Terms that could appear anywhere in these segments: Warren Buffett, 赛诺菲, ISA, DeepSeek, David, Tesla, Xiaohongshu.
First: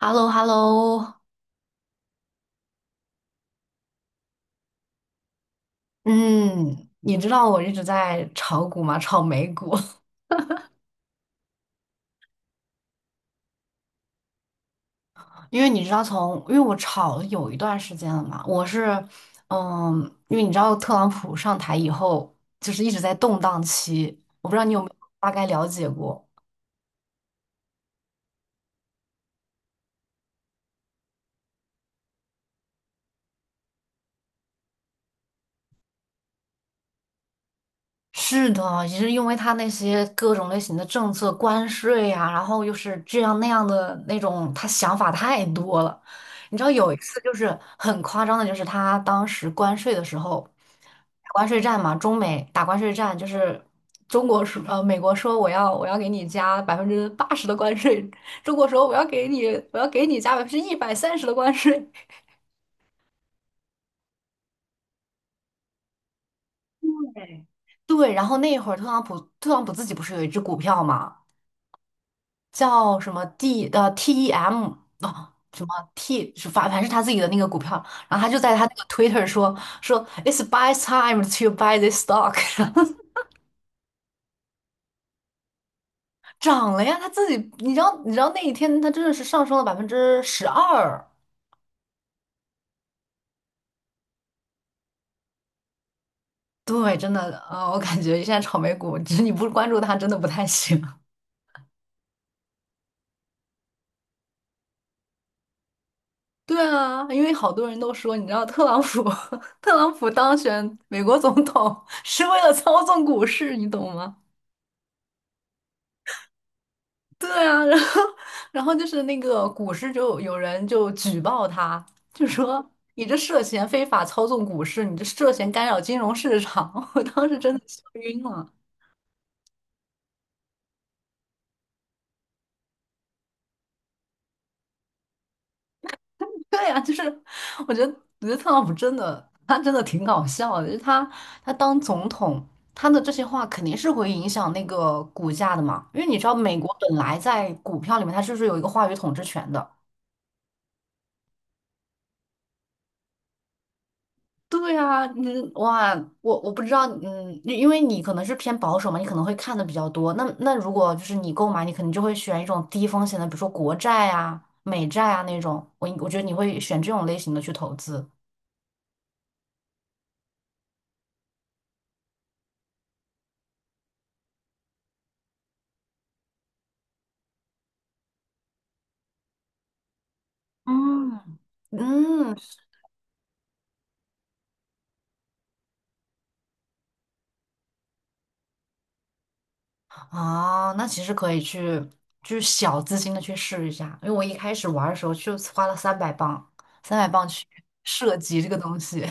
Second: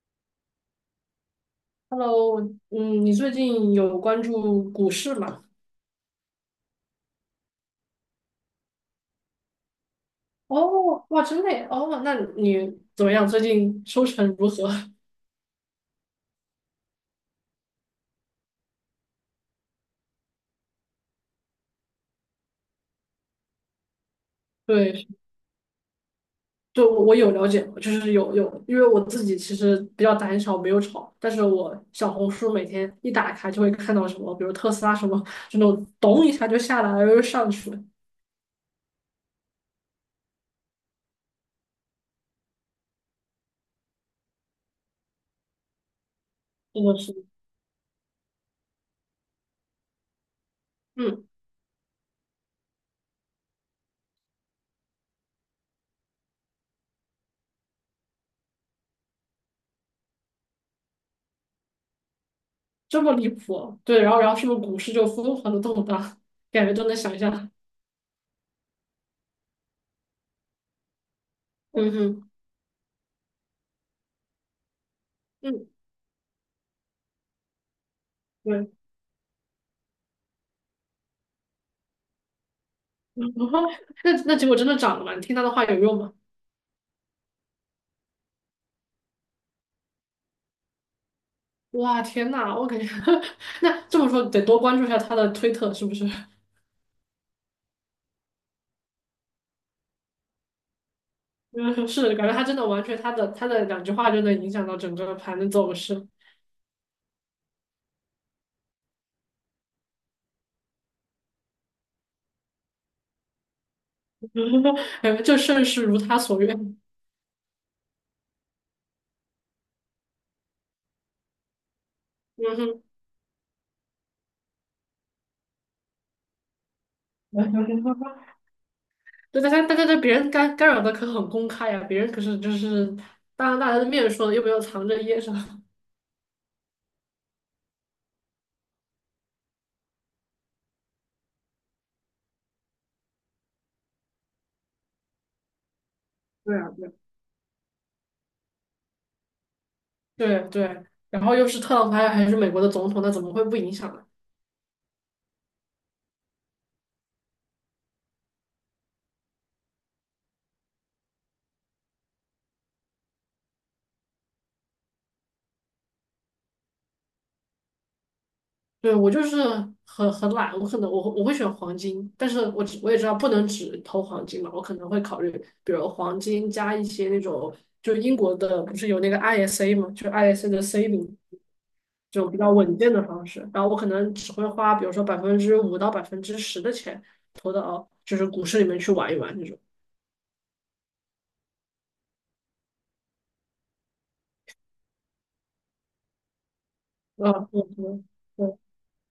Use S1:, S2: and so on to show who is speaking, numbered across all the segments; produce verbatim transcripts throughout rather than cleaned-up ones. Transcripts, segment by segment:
S1: h e l l o h e l l o。
S2: Hello，嗯，你最近有关注股市吗？
S1: 嗯，你知道我一直在炒股吗？炒美股，
S2: 哦，哇，真的耶哦，那你怎么样？最近收成如何？
S1: 因为你知道从，因为我炒了有一段时间了嘛，我是，嗯，因为你知道特朗普上台以后，就是一直在动荡期，我不知道 你有没有
S2: 对，
S1: 大概了解过。
S2: 对，我我有了解，就是有有，因为我自己其实比较胆小，没有炒，但是我小红书每天一打开就会看到什么，比如特斯拉什么，就那种咚一下就下来了，又上去了，
S1: 是的，也是因为他那些各种类型的政策、关税呀、然后又是这样那样的那种，他想法太多了。你知道
S2: 真
S1: 有一
S2: 的是，
S1: 次就是很夸张的，就是他当时关税的时候，
S2: 嗯，
S1: 打关税战嘛，中美打关税战，就是中国说呃美国说我要我要给你加百分之八十的关税，中国说我要给你我要给你加百分之一百三十的关税。
S2: 这么离谱哦，对，然后然后是不是股市就疯狂的动荡，感觉都能想
S1: 对，
S2: 象，
S1: 对，然后那会儿特朗普特朗普自己不是有一只股票嘛？
S2: 嗯哼，
S1: 叫什么 D 呃 T E M 啊、什
S2: 嗯，
S1: 么 T 是反反正是他自己的那个股票，然后他就在他那
S2: 对。
S1: 个 Twitter 说说 It's buy time to buy this stock，
S2: 那那结果真的涨了吗？你听他的话有用吗？
S1: 涨了呀，他自己你知道你知道那一天他真的是上升了百分之十二，
S2: 哇，天呐，我感觉。 那这么说得多关注一下他的推特，是不是？
S1: 对，真的啊、呃我感觉现在炒美股，只是你不关注他真的不太行。
S2: 嗯是，感觉他真的完全他的他的两句话就能影响到整个盘的走势。
S1: 对啊，因为好多人都说，你知道特朗普 特朗普当选美国总统 是为了操纵股市，你懂吗？
S2: 哎，这盛世如他所愿。
S1: 对啊，然后然后就是那个股市就有人就举报他，就
S2: 嗯
S1: 说
S2: 哼。
S1: 你这涉嫌非法操纵股市，你这涉嫌干扰金融市场。我当时真的笑晕 了。
S2: 对，大家大家对别人干干扰的可很公开呀、别人可是就是当着大家的面说的，又没有藏着掖着。
S1: 对呀，就是我觉得我觉得特朗普真的他真的挺搞笑的，就是他他当总统，他的这些话肯定是会影响那个股价的嘛，因为你知道
S2: 对
S1: 美
S2: 啊，
S1: 国
S2: 对啊，
S1: 本来在股票里面它就是有一个话语统治权的。
S2: 对对，然后又是特朗普，还还是美国的总统，那怎么会不影响呢？
S1: 对啊，你哇，我我不知道，嗯，因为你可能是偏保守嘛，你可能会看的比较多。那那如果就是你购买，你肯定就会选一种低风险的，比如说国债啊、美债啊那种。我我觉得你会选这种类型的去投资。
S2: 对，我就是很很懒，我可能我我会选黄金，但是我只我也知道不能只投黄金嘛，我可能会考虑，比如黄金加一些那种，就英国的不是有那个 I S A 嘛，就 I S A 的 saving
S1: 嗯，
S2: 这种
S1: 嗯，
S2: 比较稳健的方式，然后我可能只会花，比如说百分之五到百分之十的钱投到就是股市里面去玩一玩这种。
S1: 啊，那其实可以去就是小资金的去试一下，因为我一开始玩儿的时候就花了三百磅，三百磅
S2: 啊，
S1: 去
S2: 对对
S1: 涉及这个
S2: 对，
S1: 东西。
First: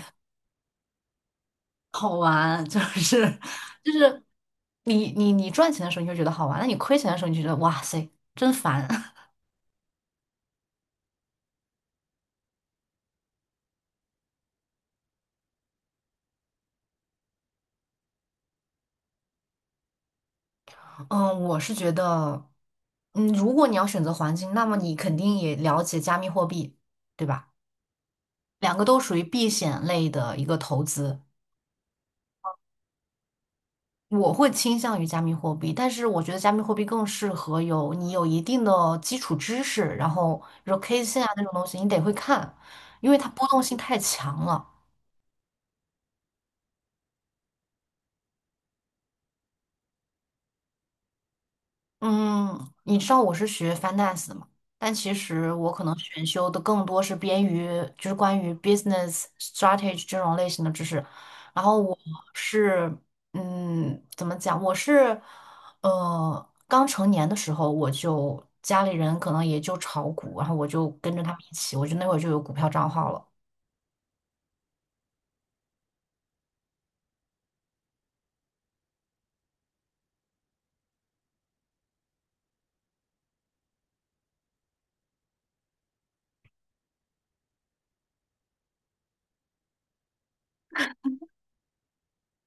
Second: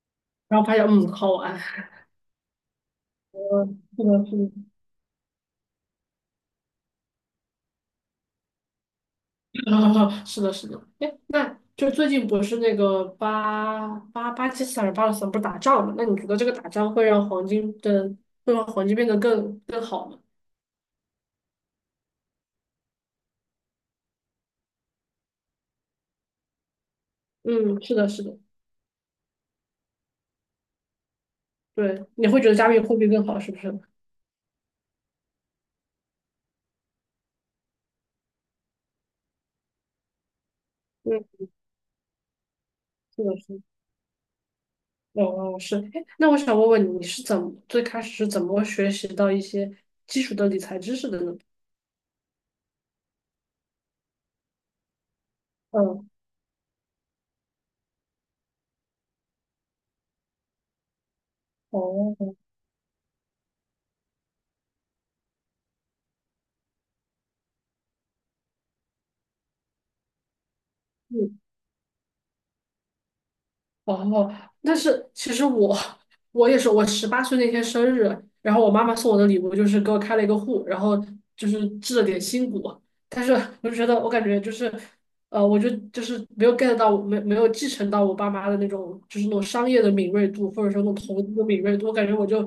S2: 然后发现嗯好玩，
S1: 好玩，就是
S2: 嗯，
S1: 就
S2: 是
S1: 是
S2: 的，是的。
S1: 你你你赚钱的时候你就觉得好玩，那你亏钱的时候你就觉得哇塞真烦。
S2: 啊，是的，是的，哎，那就最近不是那个巴巴巴基斯坦、巴勒斯坦不是打仗嘛？那你觉得这个打仗会让黄金的，会让黄金变得更更好吗？
S1: 嗯，我是觉得，嗯，如果你要选择黄金，那么你肯定也了解加密货币，对吧？
S2: 嗯，是的，是的。
S1: 两个都属于避险类的一个投资，
S2: 对，你会觉得加密货币更好，是不是？
S1: 我会倾向于加密货币，但是我觉得加密货币更适合有你有一定的基础知识，然后比如 K 线啊那
S2: 嗯，
S1: 种东西，你得会看，因为
S2: 是
S1: 它
S2: 的，
S1: 波
S2: 是
S1: 动
S2: 的，
S1: 性太强了。
S2: 哦哦，是。哎，那我想问问你，你是怎么最开始是怎么学习到一些基础的的理财知识的呢？
S1: 嗯，你知道我是学 finance 的嘛？但其实我
S2: 嗯，
S1: 可能
S2: 嗯。
S1: 选修的更多是边于就是关于 business strategy 这种类型的知识。然后我
S2: 哦，嗯。
S1: 是嗯，怎么讲？我是呃刚成年的时候，我就家里人可能也就炒股，然后我就跟着他们一起，我就那会儿就有股票账号了。
S2: 哦，但是其实我我也是，我十八岁那天生日，然后我妈妈送我的礼物就是给我开了一个户，然后就是置了点新股，但是我就觉得我感觉就是，呃，我就就是没有 get 到，没没有继承到我爸妈的那种就是那种商业的敏锐度，或者说那种投资的敏锐度，我感觉我就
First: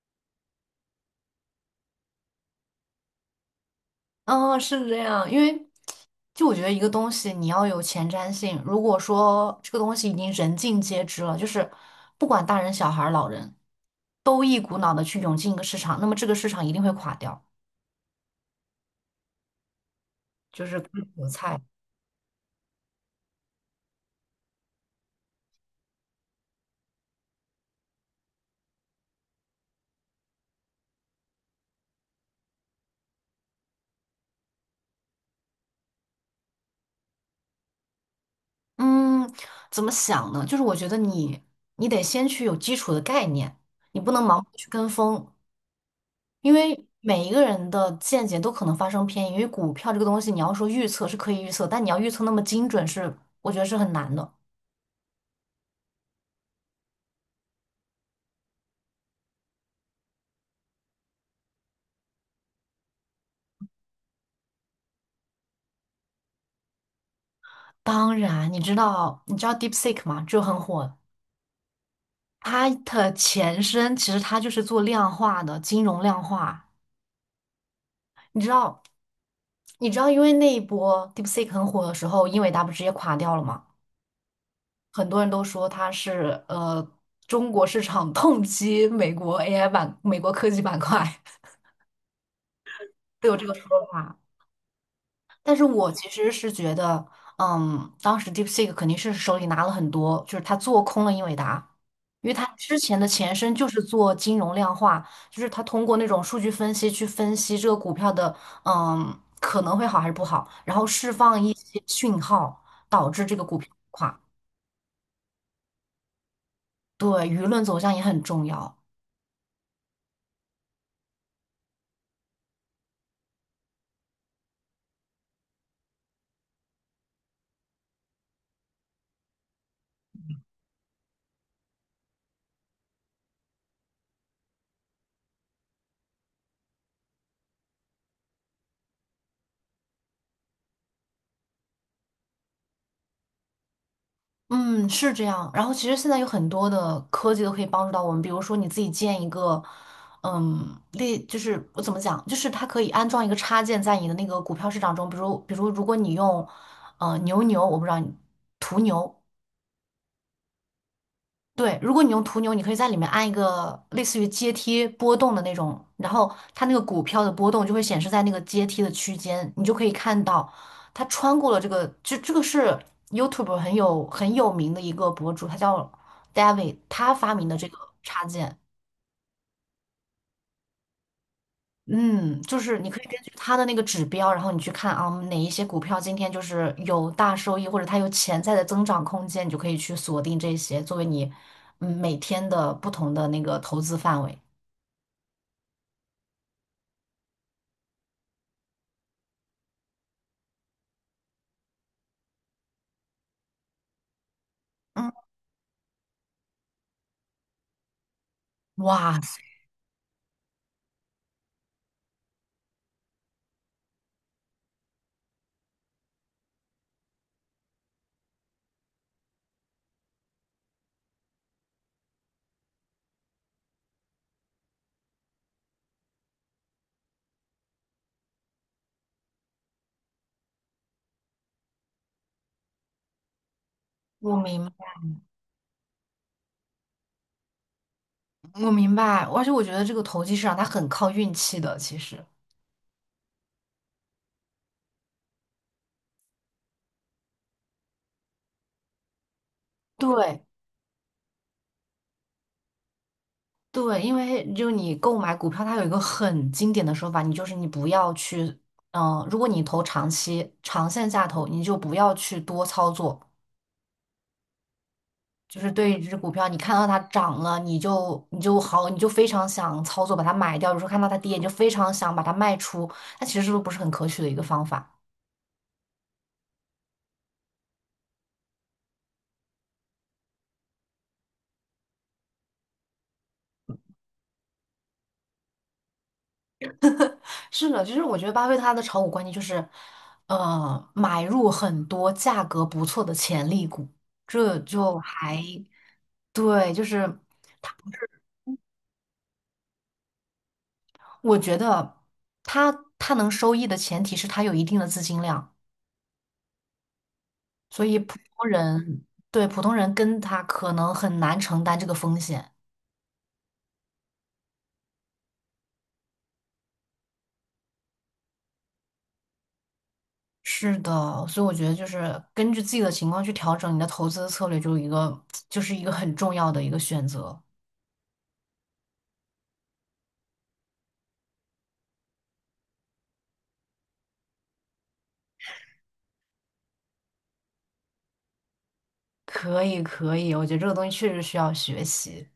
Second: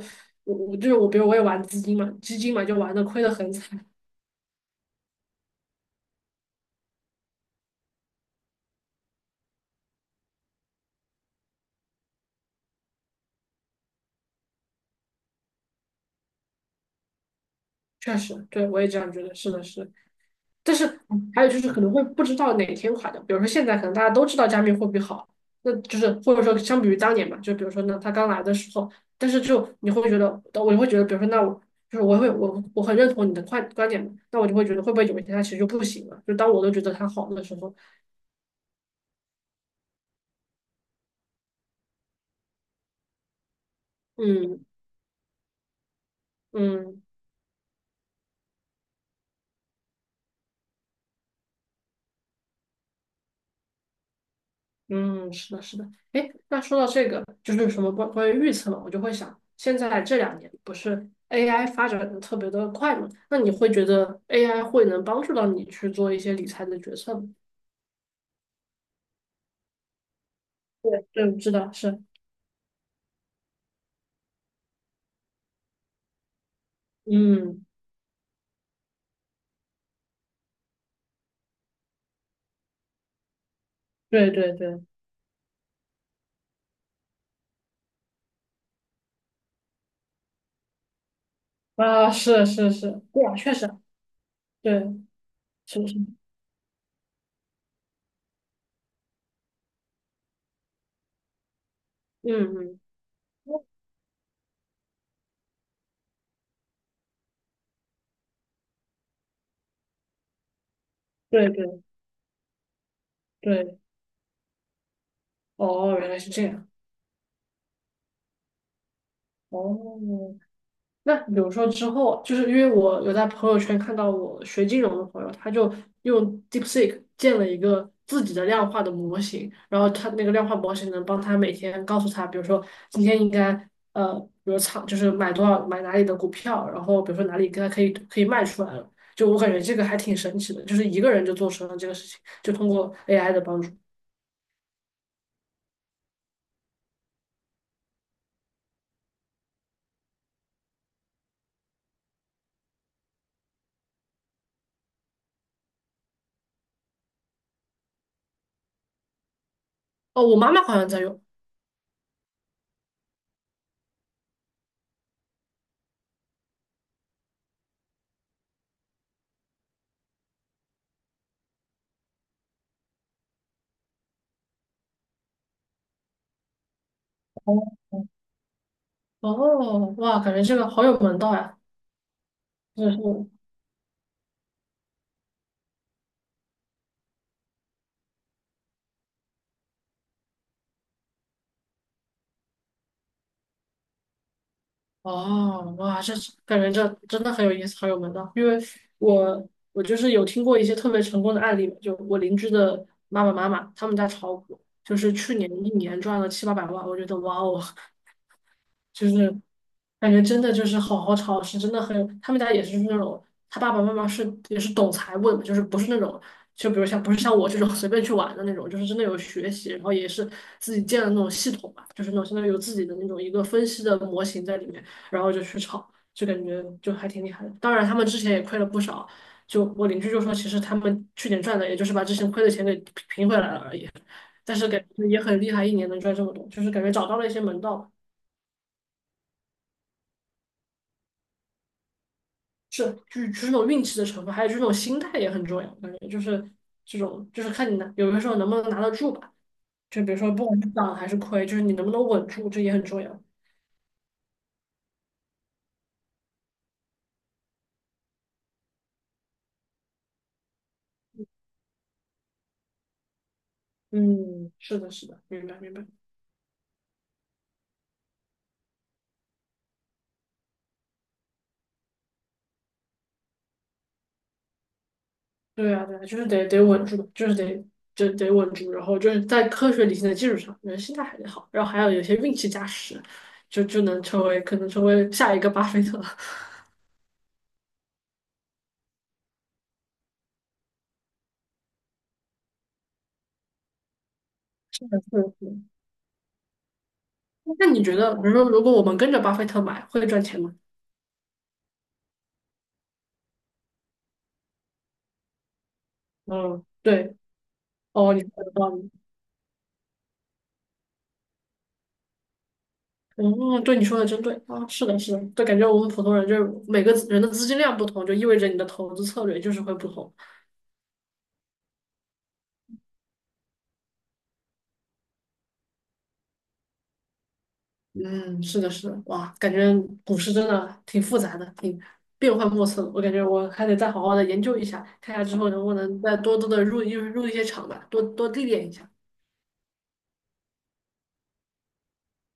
S2: 我我就是我，比如我也玩资金嘛，基金嘛就玩的亏的很惨。
S1: 嗯，是这样，因为就我觉得一个东西你要有前瞻性。如果说这个东西已经人尽皆知了，就是不管大人、小孩儿、老人，都一股脑的去涌进一个市场，那么这个市场一定会垮掉，
S2: 确实，对我也这样觉得，是的是的。
S1: 就
S2: 但
S1: 是
S2: 是
S1: 割韭
S2: 还有就
S1: 菜。
S2: 是可能会不知道哪天垮掉，比如说现在可能大家都知道加密货币好，那就是或者说相比于当年嘛，就比如说呢，他刚来的时候，但是就你会觉得，我就会觉得，比如说那我就是我会我我很认同你的观观点嘛，那我就会觉得会不会有一天它其实就不行了，就当我都觉得它好的时候。
S1: 嗯，怎么想呢？就是我觉得你你得先去有基础的概念，你不能盲目地
S2: 嗯
S1: 去跟风，因为
S2: 嗯。
S1: 每一个人的见解都可能发生偏移。因为股票这个东西，你要说预测是可以预测，但你要预测那么精准是，我觉得是很难的。
S2: 嗯，是的，是的。哎，那说到这个，就是什么关关于预测嘛，我就会想，现在这两年不是 A I 发展的特别的快嘛？那你会觉得 A I 会能帮助到你去做一些理财的决策吗？
S1: 当然，你知道你知道 DeepSeek 吗？就很火。
S2: 对，对，知道是，
S1: 它的前身其实它就是做量化的金融量化。
S2: 嗯，
S1: 你知道你知道，因为那一波 DeepSeek 很火的时候，英伟达不直接垮掉了吗？
S2: 对对对，
S1: 很多人都说它是呃中国市场 痛击美国 A I 板、美国科技板块，
S2: 啊，是是是，对
S1: 都
S2: 啊，
S1: 有这
S2: 确
S1: 个
S2: 实，
S1: 说法。
S2: 对，
S1: 但是
S2: 是
S1: 我
S2: 是，
S1: 其实是觉得，嗯，当时 DeepSeek 肯定是手里拿了很多，就是他做空了英伟达，因
S2: 嗯
S1: 为他之
S2: 嗯，
S1: 前的前身就是做金融量化，就是他通过那种数据分析去分析这个股票的，嗯，可能会好还是不好，然后释放
S2: 对
S1: 一些
S2: 对
S1: 讯号，导致这个股票
S2: 对，
S1: 垮。
S2: 哦，原来是这样。
S1: 对，舆论走向也很重要。
S2: 哦，那比如说之后，就是因为我有在朋友圈看到我学金融的朋友，他就用 DeepSeek 建了一个自己的量化的模型，然后他那个量化模型能帮他每天告诉他，比如说今天应该呃，比如仓就是买多少买哪里的股票，然后比如说哪里该可以可以卖出来了。就我感觉这个还挺神奇的，就是一个人就做成了这个事情，就通过 A I 的帮助。
S1: 嗯，是这样。然后其实现在有很多的科技都可以帮助到我们，比如说你自己建一个，嗯，类就是我怎么讲，就是它可以安装一个插件在你的那个股票市场中，比如比如如果你用，呃，牛牛，我不知道你途牛，
S2: 哦，我妈妈好像在用。
S1: 对，如果你用途牛，你可以在里面按一个类似于阶梯波动的那种，然后它那个股票的波动就会显示在那个阶梯的区间，你就可以看到它穿过了这个，这这个是 YouTube 很有很有名的一个博主，他叫 David，他发明的这个插件，
S2: 哦，哇，感觉这个好有门道呀！
S1: 嗯，就是你
S2: 就是。
S1: 可以根据他的那个指标，然后你去看啊嗯哪一些股票今天就是有大收益，或者它有潜在的增长空间，你就可以去锁定这些作为你嗯每天的不同的那个投资范围。
S2: 哦，哇，这感觉这真的很有意思，很有门道。因为我我就是有听过一些特别成功的案例，就我邻居的妈妈妈妈，他们家炒股，就
S1: 嗯，
S2: 是去年一年赚了七八百万，我觉得哇哦，就
S1: 哇
S2: 是
S1: 塞
S2: 感觉真的就是好好炒，是真的很，他们家也是那种，他爸爸妈妈是也是懂财务的嘛，就是不是那种，就比如像不是像我这种 随便去玩的那种，就是真的有学习，然后也是自己建的那种系统吧，就是那种相当于有自己的那种一个分析的模型在里面，然后就去炒，就感觉就还挺厉害的。当然，他们之前也亏了不少，就我邻居就说，其实他们去年赚的，也就是把之前亏的钱给平平回来了而已，
S1: 我
S2: 但是
S1: 明
S2: 感觉也很厉害，一年能赚这么多，就是感觉找到了一些门道。
S1: 我明白，而且我觉得这个投机市场它很靠运气的，其实。
S2: 是，就是就是那种运气的成分，还有就是那种心态也很重要。感觉就是这种，就是看你拿，有的时候能不能拿得住吧。就比如说，
S1: 对
S2: 不管是涨还是亏，就是你能不能稳住，这也很重要。
S1: 对，因为就你购买股票，它有一个很经典的说法，你就是你不要去，嗯、如果你投长期、长线下投，你就不要去多操作。
S2: 嗯，是的，是的，明白
S1: 就是
S2: 明白。
S1: 对于一只股票，你看到它涨了，你就你就好，你就非常想操作把它买掉；，有时候看到它跌，你就非常想把它卖出。它其实是不是很可取的一个方法？
S2: 对啊，对啊，就是得得稳住，就是得就得稳住，然后就是在科学理性的基础上，人心态还得好，然后还有有些运气加持，就就能成为可能成为下一个巴菲特。
S1: 是的，其实我觉得巴菲特他的炒股观念就是，呃，买入很多价格不错的潜力股，这
S2: 是
S1: 就
S2: 的，是的
S1: 还
S2: 是的。
S1: 对，就是
S2: 那你觉得，比如说，如果我们跟着巴菲特买，会赚钱吗？
S1: 我觉得他他能收益的前提是他有一定的资金量，
S2: 嗯，对，
S1: 所以
S2: 哦，
S1: 普
S2: 你说
S1: 通
S2: 的道理。
S1: 人对普通人跟他可能很难承担这个风险。
S2: 嗯，对你说的真对啊，是的，是的，就感觉我们普通人就是每个人的资金量不同，就意味着你的投资策略就是会不同。
S1: 是的，所以我觉得就是根据自己的情况去调整你的投资策略，就一个 就是一个很重要的一个选择。
S2: 嗯，是的，是的，哇，感觉股市真的挺复杂的，挺变幻莫测的。我感觉我还得再好好的研究一下，看下之后能不能再多多的入入入一些场吧，多多历练一下。
S1: 可以，可以，我觉得这个东西确实需要学习。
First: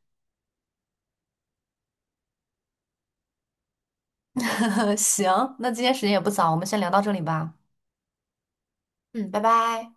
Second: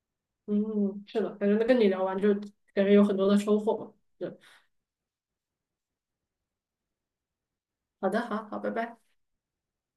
S2: 嗯，是的，感觉跟你聊完就感觉有很多的收获嘛。对，
S1: 行，那今天时间也不早，我们先聊到这里吧。
S2: 好的，好好，拜拜。
S1: 嗯，拜拜。